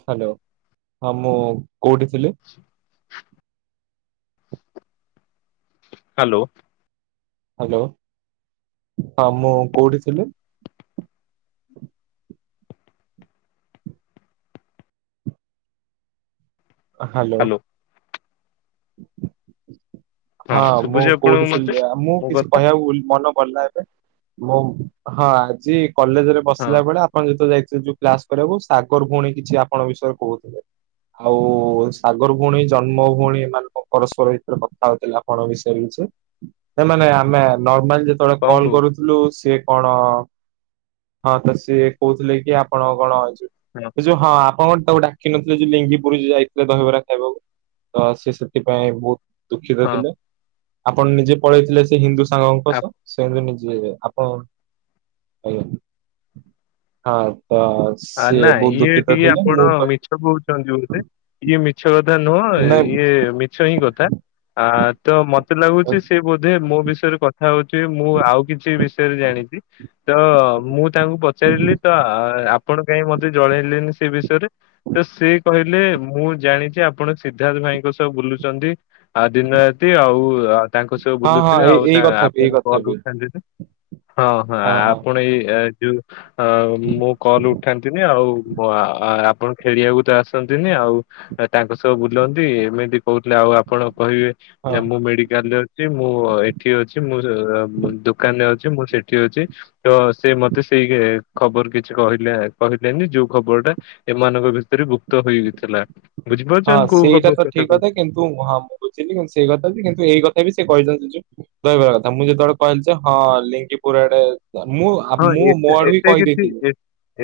Hello, ହଁ ମୁଁ କୋଉଠି ଥିଲେ? ହ୍ୟାଲୋ। ଆଜ୍ଞା ମ୍ୟାମ ହଁ, ମୁଁ କୋଉଠି ଥିଲି? ହ୍ୟାଲୋ। ହଁ, ମୁଁ ଶୁଭୁଛି ଆପଣଙ୍କୁ କୋଉଠି ମତେ ଥିଲି ଆ ମୁଁ ମୋ କିଛି କଥା କହିବାକୁ ଭୁଲ୍ ମନ ପଡ଼ିଲାନି ମୁଁ ହଁ, ଆଜି କଲେଜରେ ହଁ ବସିଲାବେଳେ ଆପ ଆପଣ ଯେତେବେଳେ ଯାଇଥିଲେ ଯୋଉ କ୍ଲାସ କରିବାକୁ ସାଗର ଭଉଣୀ କିଛି ଆପଣଙ୍କ ବିଷୟରେ କହୁଥିଲେ। ଆଉ ସାଗର ଭଉଣୀ ଜନ୍ମ ଭଉଣୀ ଏାନଙ୍କ ପରସ୍ପର ଭିତରେ କଥ କଥା ହେଉଥିଲା ଆପଣଙ୍କ ବିଷୟରେ କିଛି ନାଇଁ ମାନେ, ଆମେ ନର୍ମାଲ ଯେତେବେଳେ କଣ କଲ୍ କରୁ କହୁଥିଲି ଥିଲୁ ସିଏ କଣ ହଁ ତ ସିଏ କହୁଥିଲେ କି, ଆପଣ କଣ ଅଛ ହୁଁ। ସେ ଯୋଉ ହଁ, ଆପଣ ତାକୁ ଡାକି ନଥିଲେ ଯୋଉ ଲିଙ୍ଗିପୁରୁ ଯାଇଥିଲେ ଦହିବରା ଖାଇବାକୁ ତ ସିଏ, ସେଥିପାଇଁ ବହୁତ ଦୁଃଖିତ ହଁ ଥିଲେ ଆପଣ ନିଜେ ପଳେଇଥିଲେ ସେ ହିନ୍ଦୁସ୍, ସାଙ୍ଗଙ୍କ ସହ ସେମିତି ନିଜେ ଆପଣ ଆଜ୍ଞା। ହଁ ତ ଆ ନା ସିଏ ବହୁତ ଇଏ ଦୁଃଖିତ ଟିକେ ଥିଲେ ମୁଁ ଆପଣ ମିଛ ଛ କହୁଛନ୍ତି ବୋଧେ ଇଏ ମିଛ କଥା ନୁହଁ କହି- ନାଇଁ ଇଏ ମି ଛ ହିଁ କଥା ଆ ତ ମତେ ଲାଗୁଛି ସେ ବୋଧେ ମୋ ବିଷୟରେ କଥା ହଉ ଚି ମୁଁ ଆଉ କିଛି ବିଷୟରେ ଜାଣିଛି ତ ମୁଁ ତାଙ୍କୁ ପଚାରିଲି ତ ଆ ଆପ ଆପଣ କାହିଁ ମୋତେ ଜଳେଇଲେନି ସେ ବିଷୟରେ ତ ସିଏ କହି ଲେ ମୁଁ ଜାଣିଛି ଆପଣ ସିଦ୍ଧାର୍ଥ ଭାଇଙ୍କ ସହ ବୁଲୁଛନ୍ତି ଆଉ ଦିନ ରାତି ଆଉ ତାଙ୍କ ସହ ହଁ ହଁ ବୁଲୁଥିବେ ଏଇ ଆଉ ଏଇ ତା କଥା ବି ଆପଣ ଏଇ କଥା କଣ ବି [unintelligible] ଏବେ? ହଁ ହଁ ଆପଣ ଏଇ ଯୋଉ ଅ ମୋ କଲ ଉଠ ଉଠାନ୍ତିନ ଆଉ। ଆଉ [unintelligible] ଆ-ଆପଣ ଖେଳିବାକୁ ତ ଆସନ୍ତିନି ଆଉ ତାଙ୍କ ସହ ବୁଲନ୍ତି ଏମିତି କହୁଥିଲେ ଆଉ ଆପଣ କହିବେ ହଁ ମୁଁ ମେଡିକାଲରେ ମୁଁ ଏଠି ଅଛି ମୁଁ ଦୋକାନରେ ଅଛି ମୁଁ ସେଠି ଅଛି। ତ ସେ ମତେ ସେଇ ଖବର କିଛି କହିଲେ କହିଲେନି ଯୋଉ ଖବର ଟା ଏମାନଙ୍କ ଭିତରେ ଗୁପ୍ତ ହୋଇଯାଇ ଥିଲା। ବୁଝପାରୁଛ କୋଉ ହବର କଥା କହୁ ତୁ ହଁ ମୁଁ ବୁଝିଲି କିନ୍ତୁ ସେଇ କଥା ବି କିନ୍ତୁ ଏଇ କଥା ବି ସେ କହିଛନ୍ତି ଯୋଉ ଦହିବାର କଥା ମୁଁ ଯେତେବେଳେ କହିଲି ଯେ ହଁ ଲିଙ୍କିପୁର ଆଡେ ମୁଁ ମୁଁ ମୋ ଆଡୁ ବି କହି ଦେଇଥିଲି।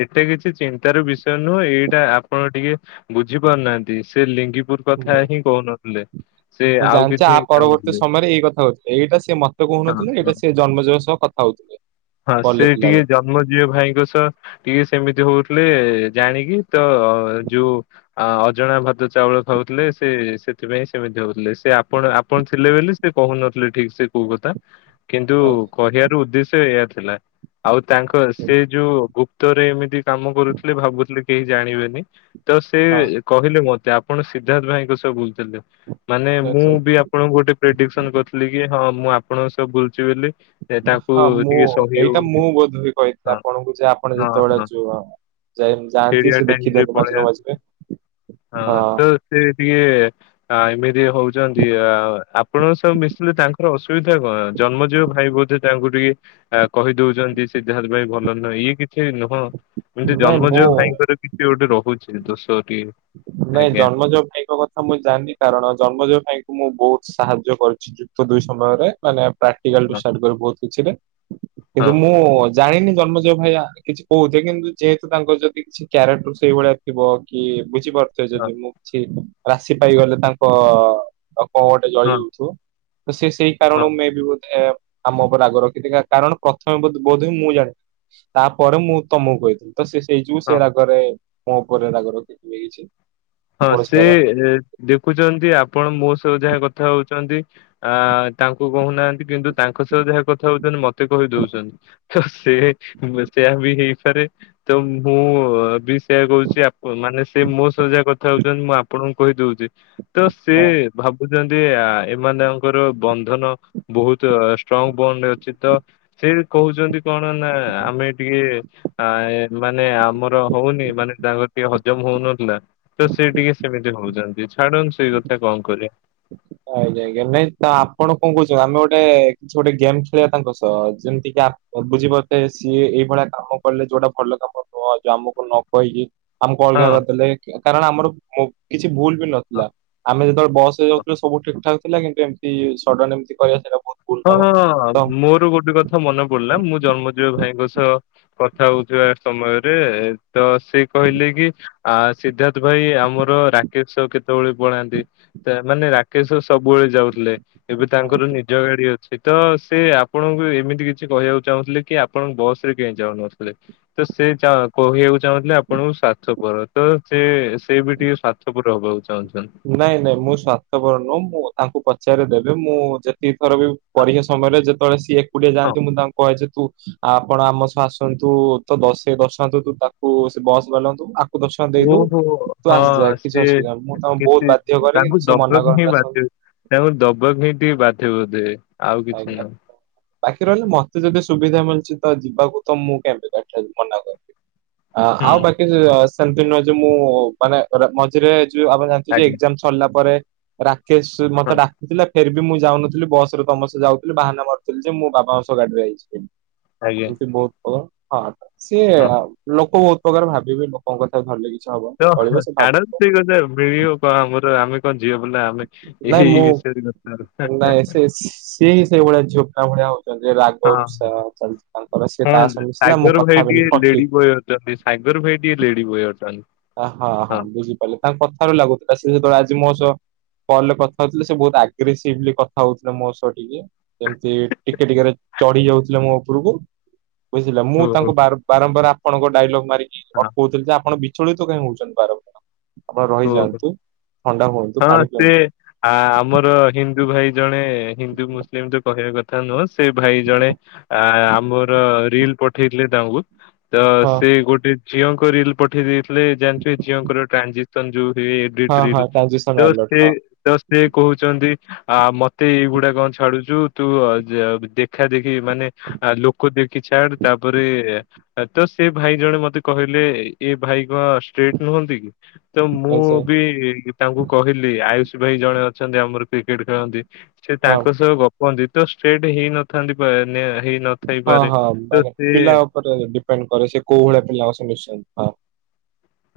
ଏଟା କିଛି ଚିନ୍ତାର ବିଷୟ ନୁହଁ ଏଇଟା ଆପଣ ଟିକେ ବୁଝି ପାରୁନାହାନ୍ତି ସେ ଲିଙ୍ଗିପୁର କଥା ମୁଁ ହିଁ କହୁ ନଥିଲେ। ମୁଁ ଜାଣିଛି ଆ ପରବର୍ତ୍ତୀ ସମୟରେ ଏଇ କଥାଉଛି ଏଇଟା ସେଏ ମତେ ହଁ କହୁନଥିଲେ ନା ହଁ ଏଇଟା ସେ ଜନ୍ମଜୟ ସହ କଥା ହଉଥିଲେ। ହଁ କଲ୍ ସେ ରେ ଟିକେ ଥିଲାବେଳେ ଯ ମୋ ଝିଅ ଭାଇଙ୍କ ସହ ଟିକେ ସେମିତି ହଉଥିଲେ ଜାଣିକି ତ ଯୋଉ ଆ ଅଜଣା ଭାତ ଚାଉଳ ଖାଉଥିଲେ ସେ ସେଥିପାଇଁ ସେମିତି ହଉଥିଲେ ସେ ଆପଣ ଆପଣ ଥିଲେ ବୋଲି ସେ କହୁନଥିଲେ ଠିକ ସେ କୋଉ କଥା କିନ୍ତୁ କହିବାର ଉଦ୍ଦେଶ୍ୟ ଏହା ଥିଲା। ଆଉ ତାଙ୍କ ଆଚ୍ଛା। ସେ ଯୋଉ ଗୁପ୍ତରେ ଏମିତି କାମ କରୁଥିଲେ ଭାବୁଥିଲେ କେହି ଜାଣିବେନି। ତ ସେ ହଁ କହିଲେ ମତେ ଆପଣ ସିଦ୍ଧାର୍ଥ ଭାଇଙ୍କ ସହ ବୁଲଥିଲେ ମାନେ ମୁଁ ଆଚ୍ଛା। ବି ଆ ଆପଣଙ୍କୁ ଗୋଟେ ପ୍ରେଡିକସନ କରିଥିଲି କି ହଁ ମୁଁ ଆପଣଙ୍କ ସହ ବୁଲଛି ବୋଲି ତାଙ୍କୁ ହଁ ମୁଁ ଟିକେ ସ ଏଇଟା ମୁଁ ବୋଧ ବି କହିଥିଲି ଆପଣଙ୍କୁ ଯେ ଆପଣ ହଁ ଯେତେବେଳେ ହଁ ଯୁ ଯାଇମ ଯାଆନ୍ତି ଖେଳିବା ସେ ଟାଇମ ଦେଖି ରେ ଦିଅନ୍ତୁ ପଳେଇ ମଝିରେ ଆସୁଛି। ମଝିରେ। ହଁ ତ ସେ ଟିକେ ଆ ଏମିତି ହଉଛନ୍ତି ଆ ଆପଣ ସବୁ ମିଶିଲେ ତାଙ୍କର ଅସୁବିଧା କଣ ଜନ୍ମଜିୟ ଭାଇ ବୋଧେ ତାଙ୍କୁ ଟିକେ ଆ କହି ଦଉଛନ୍ତି ସେ ଯାହା ପାଇଁ ଭଲ ନୁହେଁ ଇଏ କିଛି ନୁହଁ ଏମିତି ନାଇଁ ମୁଁ ଜନ୍ମଜୟ ଭାଇଙ୍କର କିଛି ଗୋଟେ ରହୁଛି ଦୋଷ ଟିକେ ନାଇଁ ଆଜ୍ଞା ଜନ୍ମଜୟ ଭାଇଙ୍କ କଥ ହଁ ମୁଁ ଜାଣିନି କାରଣ ଜନ୍ମଜୟ ଭାଇ କୁ ମୁଁ ବହୁତ ସାହାଯ୍ୟ କରିଛି ଯୁକ୍ତ ଦୁଇ ସମୟରେ ମାନେ ପାଟିକାଲ ହଁ ଠୁସାଡିଦବୁ ବହୁତ କିଛିରେ ହଁ କିନ୍ତୁ ମୁଁ ଜାଣିନି ଜନ୍ମଜୟ ଭାଇଆ କିଛି କହୁଛେ କିନ୍ତୁ ଯେହେତୁ ତାଙ୍କର ଯଦି କିଛି କ୍ୟାରେକ୍ଟର୍ ସେଇଭଳିଆ ଥିବ କି ଝି ପାରୁଥିବେ ଯଦି ହଁ ମୁଁ କିଛି ରାଶି ପାଇଗଲେ ତାଙ୍କ କଣ ଗୋଟେ ଜଳି ହଁ ଯାଉଥିବ। ତ ସେ ସେଇ ହଁ କାରଣରୁ ମେ ବି ବୋଧେ ଆମ ଉପରେ ରାଗ ରଖିଥିବେ କାରଣ ପ୍ରଥମେ ବୋଧ ବୋଧେ ମୁଁ ଜାଣେ ତାପରେ ମୁଁ ତମକୁ କହିଥିଲି। ସେ ସେଇ ଯୋଗୁଁ ହଁ। ସେ ରାଗରେ ମୋ ଉପରେ ରାଗ ରଖିଥିବ କିଛି ହଁ ପଡୋଶୀ ସେ ଘର ଏ ଦେଖୁଛନ୍ତି ଆପଣ ମୋ ସହ ଯାହା କଥା ହଉଛନ୍ତି। ଆ ତାଙ୍କୁ କହୁ ନାହାନ୍ତି କିନ୍ତୁ ତାଙ୍କ ସହ ଯାହା କଥା ହଉଛନ୍ତି ମତେ କହି ଦଉଛନ୍ତି। ତ ସେ ବି ସେୟା ବି ହେଇପାରେ ତ ମୁଁ ବି ସେୟା କହୁଛି ଆ ମାନେ ସେ ମୋ ସହିତ ଯାହା କଥା ହଉଛନ୍ତି ମୁଁ ଆପଣଙ୍କୁ କହି ଦଉଛି। ତ ସି ହଁ। ଭାବୁଛନ୍ତି ଆ ଏମାନେ ର ବନ୍ଧନ ବହୁତ ଷ୍ଟ୍ରଙ୍ଗ ବଣ୍ଡ ଅଛି ତ ସେ କହୁଛନ୍ତି କଣ ନା ଆମେ ଟିକେ ଆ ମାନେ ଆମର ହଉନି ମାନେ ତାଙ୍କର ଟିକେ ହଜମ ହଉନଥିଲା। ତ ସେ ଟିକେ ସେମିତି ହଉଛନ୍ତି ଛାଡ଼ନ୍ତୁ ସେଇ କଥା କଣ କରିବେ? ଆଜ୍ଞା ଆଜ୍ଞା ନାଇଁ ତ ଆପଣ କଣ କହୁଛନ୍ତି ଆମେ ଗୋଟେ କିଛି ଗୋଟେ ଗେମ୍ ଖେଳିବା ତାଙ୍କ ସହ ଯେମିତି କି ଆ ବୁଝିପାରୁଥିବେ ସିଏ ଏଇ ଭଳିଆ କାମ କଲେ ଯୋଉଟା ଭଲ କାମ ନୁହ ଯୋଉ ଆମକୁ ନ କହିକି ଆମକୁ ଅଲଗା ହଁ। କରିଦେଲେ କାରଣ ଆମର ମୋ କିଛି ଭୁଲ ବି ହଁ ନଥିଲା ଆମେ ଯେତେବେଳେ ବସ ଯାଉ ସବୁ ଠିକ୍ ଠାକ ଥିଲା କିନ୍ତୁ ଏମିତି ସଡ଼ନ ଏମତି କହିବା ସେଇଟା ବହୁତ ଭୁଲ ହଁ କାମ ହଁ ହଁ ତ ମୋର ଗୋଟ କ ମନେ ପଡିଲା ମୁଁ ଜନ୍ମଜୟ ଭାଇଙ୍କ ସହ କଥା ହଉଥିବା ସମୟରେ ତ ସେ କହିଲେ କି ସିଦ୍ଧାର୍ଥ ଭାଇ ଆମର ରା କେଶ କେତେବେଳେ ପଳାନ୍ତି। ମାନେ ରାକେଶ ସବୁବେଳେ ଯାଉଥିଲେ। ଏବେ ତାଙ୍କର ନିଜ ଗା ଡି ଅଛି ତ ସେ ଆପଣଙ୍କୁ ଏମିତି କିଛି କହିବାକୁ ଚାହୁଁଥିଲେ କି ଆପଣ ବସ ରେ କେହି ଯାଉନଥିଲେ। ଦି ତ ସେ କହିବାକୁ ଚାହୁଁଥିଲେ ଆପଣଙ୍କୁ ସାତଶହ ପର ତ ସେ ସେ ବି ଟିକେ ସାତ ସବୁଠ ହବାକୁ ଚାହୁଁଛନ୍ତି। ନାଇଁ ନାଇଁ ମୁଁ ସ୍ୱାର୍ଥପର ନୁହେଁ ମୁଁ ତାଙ୍କୁ ପଚାରି ଦେବେ ମୁଁ ଯେ ସେଇ ଥର ବି ପରୀକ୍ଷା ସମୟରେ ଯେତେବେଳେ ସିଏ ଏକୁଡିଆ ହଁ, ଯାଆନ୍ତି ମୁଁ ତାଙ୍କୁ କହେ ଯେ ତୁ ଆ ଆପଣ ଆମ ସବୁ ଆସନ୍ତୁ ତ ଦଶେଇ ଦର୍ଶାନ୍ତୁ ତୁ ତାକୁ ସେ ବସ୍ ବେଲନ୍ତୁ ଆ ଓହୋ ହଁ ସିଏ ଅସୁବିଧା ନାହିଁ ମୁଁ ତାଙ୍କୁ ବହୁତ କେତେ ବାଧ୍ୟ କରେ ତାଙ୍କୁ କିନ୍ତୁ ସେ ମନା ଦଗକ ହିଁ କରନ୍ତି ଆସନ୍ତୁ ବାଧ ତାଙ୍କୁ ଦବାକୁ ହିଁ ଟିକେ ବାଧିବ ବୋଧେ ଆଉ କିଛି ଆଜ୍ଞା। ନୁହଁ। ବାକି ରହିଲେ ମତେ ଯଦି ସୁବିଧା ମିଳୁଛି ତ ଯିବାକୁ ତ ମୁଁ କେମି କାରେ ମନା କରିବି। [inaudible] ଆଉ ବାକି ସେମିତି ନୁହ ଯୋଉ ମୁଁ ମାନେ ମଝିରେ ଯୋଉ ଆପଣ ଜାଣୁଥିବେ ଆଜ୍ଞା, ଏକ୍ଜାମ ସରିଲା ପରେ ରାକେଶ ହଁ, ମତେ ଡାକୁଥିଲେ। ଫେର ବି ମୁଁ ଯାଉନଥିଲି ବସ ରରେ ତମ ସହେ ଯାଉଥିଲି ବାହାନା ମାରୁଥିଲ ଯେ ମୁଁ ବାବାଙ୍କ ସହ ଗାଡିରେ ଆଇଚି ବୋଲି। ଆଜ୍ଞା, ବହୁତ ପ୍ରକାର ହଁ ସିଏ ହଁ ଲୋକ ବହୁତ ପ୍ରକାର ଭାବିବେ କଣ କଥା ଧରିଲେ କିଛି ହବ ଚଳିବ ସେଇଟା ହବ। ଠିକ ଅଛି ଆଉ। ମିଳିବ କଣ ଆମର ଆମେ କଣ ଝିଅପିଲା ଆମେ ନାଇଁ ଏଇ ମୁଁ ବିଷୟରେ ନାଇଁ ସେ ସିଏ ସେଇଭଳିଆ ଝିଅପିଲାଙ୍କ ଭଳିଆ ହଉଛି। ହଁ, ରାଗରୁସା ଚାଲି ତାଙ୍କର ସି ତା ହଁ ସହ ମିଶିଲା ମୁଁ କଥା ହେବନି କଟି। ଯଦି ସାଗର ଭାଇ ଟିକେ ଲେଡି ବହି ଅଛନ୍ତି। ହଁ ହଁ ବୁଝିପାରିଲେ ତାଙ୍କ କଥାରୁ ଲାଗୁଥିଲା ସେ ଯେତେବେଳେ ଆଜି ମୋ ସହ କଲରେ କଥା ହଉଥିଲେ ସେ ବହୁତ ଆଗ୍ରେସିଭ କଥା ହଉଥିଲେ ମୋ ସହ ଟିକେ। ଏମତି ଟିକେ ଟିକେ ଚଢି ଯାଉଥିଲେ ମୋ ଉପରକୁ। ବୁଝିଲା ମୁଁ ଓହୋ! ତାଙ୍କୁ ବାରମ୍ବାର ଆପଣଙ୍କ ଡାଇଲଗ୍ ମାରିକି ଅଟ ହଁ, କହୁଥିଲି ଯେ ଆପଣ ଚଳ ତ କାହିଁ ହଉଛନ୍ତି ବାରବ ଓହୋ ଥଣ୍ଡା ହୁଅନ୍ତୁ ହଁ ପାଣି ସେ ପିଅନ୍ତୁ ଆ ଆମର ହିନ୍ଦ ହିନ୍ଦୁ ଭାଇ ଜଣେ ହିନ୍ଦୁ ମୁସଲିମ ଯୋ କହିବା କଥା ନୁହଁ ସେ ଭାଇ ଜଣେ ଆ ଆମର ରିଲ ପଠେଇଥିଲେ ତାଙ୍କୁ। ତ ହଁ ସେ ଗୋଟେ ଝିଅଙ୍କ ରିଲ ପଠେଇ ଦେଇେଇଥିଲେ ଜାଣିଥୁ ଝିଅଙ୍କର ଟ୍ରାଞଜି ସଞ୍ଜୁ ହେ ହଁ ଏଡିଟ ହଁ ଟ୍ରାଞ୍ଜିସନ ତ ସେ ଆଲର୍ଟ ତ ସେ କହୁଛନ୍ତି। ଆ ମତେ ଏଇଗୁଡା କଣ ଛାଡୁଛୁ ତୁ ଦେଖା ଦେଖି ମାନେ ଲୋକ ଦେଖି କି ଛାଡ ତାପରେ ତ ସେ ଭାଇ ଜଣେ ମତେ କହିଲେ ଏ ଭାଇ କଣ ଷ୍ଟ୍ରେଟ ନୁହନ୍ତି କି। ତ ମୁଁ ହଁ ସେ ବି ତାଙ୍କୁ କହିଲି ଆୟୁଷ ଭାଇ ଜଣେ ଅଛନ୍ତି ଆମର କ୍ରିକେଟ ଖେଳନ୍ତି। ସେ ହଁ। ତାଙ୍କ ସହ ଗପନ୍ତି ତ ଷ୍ଟ୍ରେଟ୍ ହେଇନଥାନ୍ତି। ହଁ ହେଇନଥାଇପାରେ। ହଁ ତ ମାନେ ସେ ପିଲା ଉପରେ ଡିପେଣ୍ଡ କରେ ସେ କୋଉ ଭଳିଆ ପିଲା ଅସଛନ୍ତି।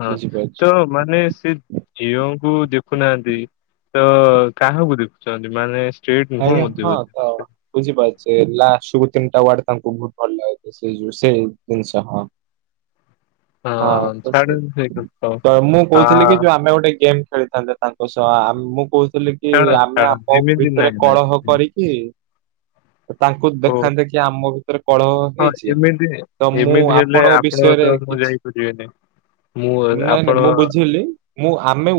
ହଁ ତ ମାନେ ସେ ଝିଅଙ୍କୁ ଦେଖୁନାହାନ୍ତି। ତ କାହାକୁ ଦେଖୁଛନ୍ତି ମାନେ ଷ୍ଟ୍ରେଟ ନୁହଁ ମ ବୋଧ ବୁଝିପାରୁଛେ ଲା ଶୁବୁ ତିନିଟା ୱାର୍ଡ ତାଙ୍କୁ ବହୁତ ଭଲ ଲାଗୁ ସେ ସେ ଜିନିଷ ହଁ। [unintelligible] ହଁ ତ ସେ ଛାଡ଼ନ୍ତୁ ସେଇ କଥା ହଁ ତ ମୁଁ କହୁଥିଲି କି ଯୋଉ ଆମେ ଗୋଟେ ଗେମ୍ ଖେଳିଥାନ୍ତେ। ତାଙ୍କ ସହ ମୁଁ କହୁଥିଲି କି ଛାଡ଼ନ୍ତୁ ଆମେ ଆ ଛାଡ଼ନ୍ତୁ ମୋ ଏମିତି ଭିତରେ କଳହ କରିକି। ତାଙ୍କୁ ହଁ ହ ଦେଖାନ୍ତେ କି ଆମ ଭିତରେ କଳହ ହେଇଛି ହଁ ଏମିତି ତ ମୁଁ ଏମିତି ହେଲେ ଆପଣଙ୍କ ବିଷୟରେ ତ ମୁଁ କିଛି ଯାଇକ ବୁଝିଲେ। ନାଇଁ ନାଇଁ ମୁଁ ବୁଝି ମୁଁ ଆମେ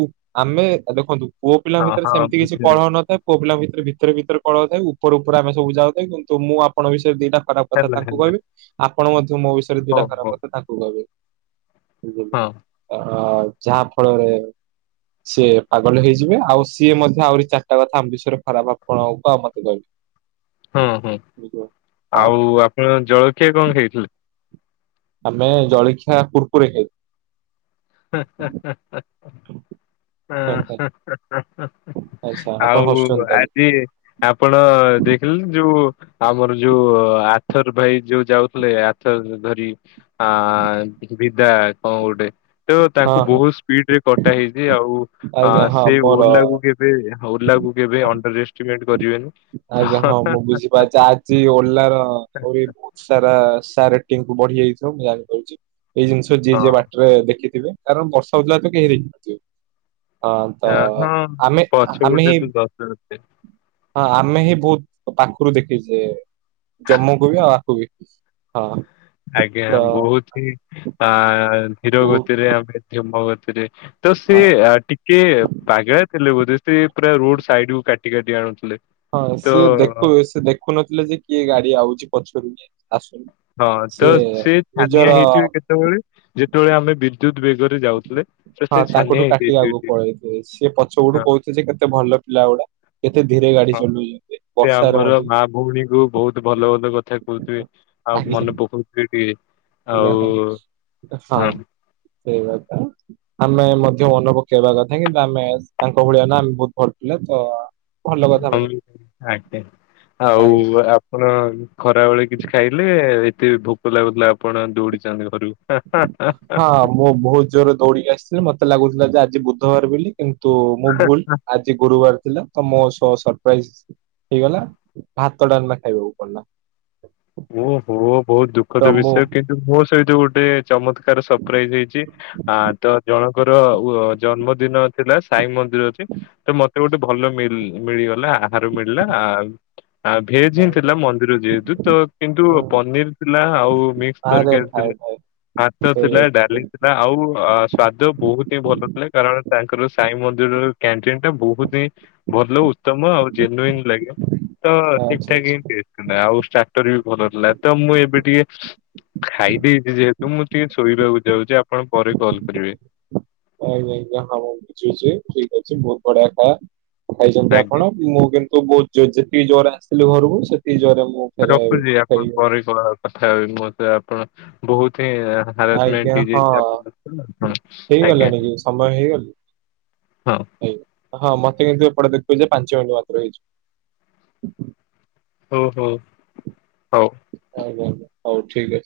ଆମେ ଦେଖନ୍ତୁ। ପୁଅ ପିଲା ହଁ ଭିତରେ ହଁ ସେମତି କିଛି ବୁଝିଗଲି ପଢାଉନଥାଏ। ପୋ ପିଲା ଭିତରେ ଭିତରେ ଭିତରେ ପଳାଉ ଥାଏ ଉପରେ ଉପରେ ଆମେ ସବୁ ଯାଉଥାଏ କିନ୍ତୁ ମୁଁ ଆପଙ୍କ ବିଷୟରେ ଦିଟା ଖରାପ୍ କଥା ହେଲା ତାଙ୍କୁ ହେଲା କହିବି ଆପଣ ମଧ୍ୟ ମୋ ବିଷୟରେ ଦିଟା ହଉ ହଉ ଖରାପ୍ କଥା ତାଙ୍କୁ କହିବେ। ବୁଝିଲି ହଁ ଅ ଯାହା ଫଳରେ ସିଏ ପାଗଲ ହେଇଯିବେ ଆଉ ସିଏ ମଧ୍ୟ ଆହୁରି ଚାରିଟା କଥା ଆମ ବିଶୟରେ ଖରାପ୍ ଆ [unintelligible] ମତେ କହି ହଁ ହୁଁ ହଁ ଆଉ ଆପଣ ଜଳଖିଆ କଣ ଖାଇଥିଲେ? ଆମେ ଜଳିଖିଆ କୁର କୁରି ଖାଇଥିଲୁ। ହେଁ ହେଁ ହେଁ ହେଁ ହେଁ ଆଚ୍ଛା ଆପଣ ଆଉ ହସୁଛନ୍ତି ତାହେଲେ। ଆଜି ଆପଣ ଦେଖିଲେ ଯୋଉ ଆମର ଯୋଉ ଆଥର ଭାଇ ଯୋଉ ଯାଉଥିଲେ ଆଥର ଧରି ଆଁ ବିଦା କଣ ଗୋଟେ। ତ ହଁ ତାଙ୍କୁ ହଁ ବହୁତ୍ ସ୍ପିଡ ରେ କଟା ହେଇଛି ଆଉ ଆ ଆଜ୍ଞା ହଁ ସେ ମୋର ଓଲାକୁ କିଏ? ପେ ହଁ ଓଲା କୁ କେବେ ଅଣ୍ଡର ଏଷ୍ଟିମେଟ୍ କରିବେନି। ତ ଆଜ୍ଞା ହଁ ମୁଁ ବୁଝିପାରୁଛି ଆଜି ଓଲାର ଆହୁରି ସାରା ସାର ଟିହୁ କୁ ବଢିଯାଇଥିବ ମୁଁ ଜାଣିପାରୁଛି ଏଇ ଜିନିଷ ଯିଏ ହଁ ଯିଏ ବାଟରେ ଦେଖିଥିବେ କାରଣ ବର୍ଷା ହଉଥିଲା ତ କେହି ଦେଖି ନଥିବେ। ହଁ ତ ଆମେ ପଛ ଆମେ ଗୋଟେ ହଁ ତୁ ଦଶ ଅଛି। ଆମ ଆମେ ହିଁ ବହୁତ୍ ପାଖୁରୁ ଦେଖିଛେ ଜମକୁ ବି ଆଉ ଆକୁ ବି ହଁ। ଆଜ୍ଞା ତ ବହୁତ୍ ହିଁ ଆ ଧୀର ବହୁତ ଗତିରେ ଆମେ ଧୁମ ଗତିରେ ତ ସେ ହଁ ଟିକେ ପାଗେଳା ଥିଲେ ବୋଧେ ସେ ପୁରା ରୋଡ ସାଇଟ୍ କୁ କାଟି କାଟି ଆଣୁଥିଲେ। ହଁ ତ ସିଏ ଦେଖୁ ସେ ଦେଖୁନଥିଲେ ଯେ କିଏ ଗାଡି ଆଉଛି ପଛରୁ। ଆସୁନ ହଁ ସେ ନିଜର ଯେତବେଳେ ଯେତେବେଳେ ଆମେ ବି ହଁ ତାଙ୍କଠୁ କାଟି ହେଇଯାଇଥିବେ ଆଗକୁ ଟିକେ। ପଳେଇଥିଲୁ ସେ ପଛ ପଟୁ ହଁ କହୁଥିବେ ଯେ କେତେ ଭଲ ପିଲା ଗୁଡା କେତେ ଧୀରେ ଗାଡି ହଁ ଚଲଉଛନ୍ତି। ସେ ବର୍ଷାରେ ଆମର ମଧ୍ୟ ମା ଭଉଣୀ କୁ ବହୁତ୍ ଭଲ ଭଲ କଥା କହୁଥିବେ? ଆଉ ଆଜ୍ଞା ମନେ ପକଉ ଥିବେ ଟିକେ। ଆଉ ଆଜ୍ଞା ହଁ ହଁ ସେଇ କଥା। ଆମେ ମଧ୍ୟ ମନେ ପକେଇବା କଥା କିନ୍ତୁ ଆମେ ତାଙ୍କ ଭଳିଆ ନା ଆମେ ବହୁତ୍ ଭଲ ପିଲା ତ ଭଲ କଥା [unintelligible] ଆଉ ଆଜ୍ଞା ଆ ଆପଣ ଖରାବେଳେ କିଛି ଖାଇଲେ ଏତେ ଭୋକ ଲାଗୁଥିଲା ଆପଣ ଦୌଡିଛନ୍ତି ଘରୁକୁ। ହଁ ମୁଁ ବହୁତ୍ ଜୋରେ ଦୌଡିକି ଆସିଛି। ମତେ ଲାଗୁଥିଲା ଯେ ଆଜି ବୁଧବାର ବୋଲି କିନ୍ତୁ ମୁଁ ଭୁଲ୍ ଆଜ ଜି ଗୁରୁବାର ଥିଲା ତ ମୋ ସହ ସରପ୍ରାଇଜ୍ ହେଇଗଲା ଭାତ ଡାଲ୍ମା ଖାଇବାକୁ ପଡିଲା। ଓ ହୋ ବହୁତ୍ ଦୁଃଖଦ ତ ମୁଁ ବିଷୟ କିନ୍ତୁ ମୋ ସହିତ ଗୋଟେ ଚମତ୍କାର ସରପ୍ରାଇଜ୍ ହେଇଛି ଆ ତ ଜଣଙ୍କର ୱ ଜନ୍ମଦିନ ଥିଲା ସାଇ ମନ୍ଦିର ରେ ତ ମତେ ଗୋଟେ ଭଲ ମିଲ୍ ମିଳିଗଲା ଆହାର ମିଳିଲା ଆଉ ଆ ଭେଜ୍ ହିଁ ହଁ, ଥିଲା ମନ୍ଦିର ଯେହେତୁ ତ ତୁ ହଁ, ପନିର୍ ଥିଲା ଆଉ ମିକ୍ସ୍ ଆରେ ତରକାର ଭାଇ ଥିଲା ଭାଇ ଭାତ ସେ ଥିଲା ଡା ଡାଲି ଥିଲା ଆଉ ଆ ସ୍ଵାଦ ବହୁତ୍ ହିଁ ଭଲ ଥିଲା କାରଣ ତାଙ୍କର ସାଇ ମନ୍ଦିର କ୍ୟାଣ୍ଟିନ୍ ଟା ବହୁତ୍ ହିଁ ଭଲ ଉତ୍ତମ ଆଉ ଜେନୁଇନ୍ ଲାଗିବ। ତ ଠିକ୍ ଆଚ୍ଛା ଠାକ୍ ହିଁ ଆଚ୍ଛା ଟେଷ୍ଟ୍ ଟା ଆଉ ଷ୍ଟାଟର ବି ଭଲ ଥିଲା ତ ମୁଁ ଏବେ ଟିକେ ଖାଇ ଦେଇଛି ଯେହେତୁ ମୁଁ ଟିକେ ଶୋଇବାକୁ ଯାଉଛି ଆପଣ ପରେ କଲ୍ କରିବେ ଆଜ୍ଞା ଆଜ୍ଞା ହଁ ମୁଁ ବୁଝୁଛି ଠିକ୍ ଅଛି ବହୁତ୍ ବଢିଆ ଟା କହିଛନ୍ତି ଆଜ୍ଞା। ଆପଣ ମୁଁ କିନ୍ ତ ବହୁତ୍ ଜୋ ଯେତିକି ଜୋରରେ ଆସିଲି ଘରକୁ ସେତିକି ଜୋରରେ ମୁଁ ଫେରେ ରଖୁଛି ଆପଣ ଫେରିଗଲି ପରେ କ କଥା ହେବେ ମତେ ଆପଣ ବହୁତ୍ ହିଁ ହା ଆଜ୍ଞା ହାରସମେଣ୍ଟ ହଁ ହେଇଯାଇଛି [unintelligible] ଆଜ୍ଞା। ହେଇଗଲାଣି କି ସମୟ ହେଇଗଲି ହଁ। ହେଇ- ହଁ ମତେ କିନ୍ତୁ ଏପଟେ ଦେଖି ବେ ଯେ ପାଞ୍ଚ ମିଣ୍ଟି ମାତ୍ର ହେଇଛି। ଓହୋ ହଉ। ହଁ ଆଜ୍ଞା ହଉ ଠିକ୍ ଅଛି।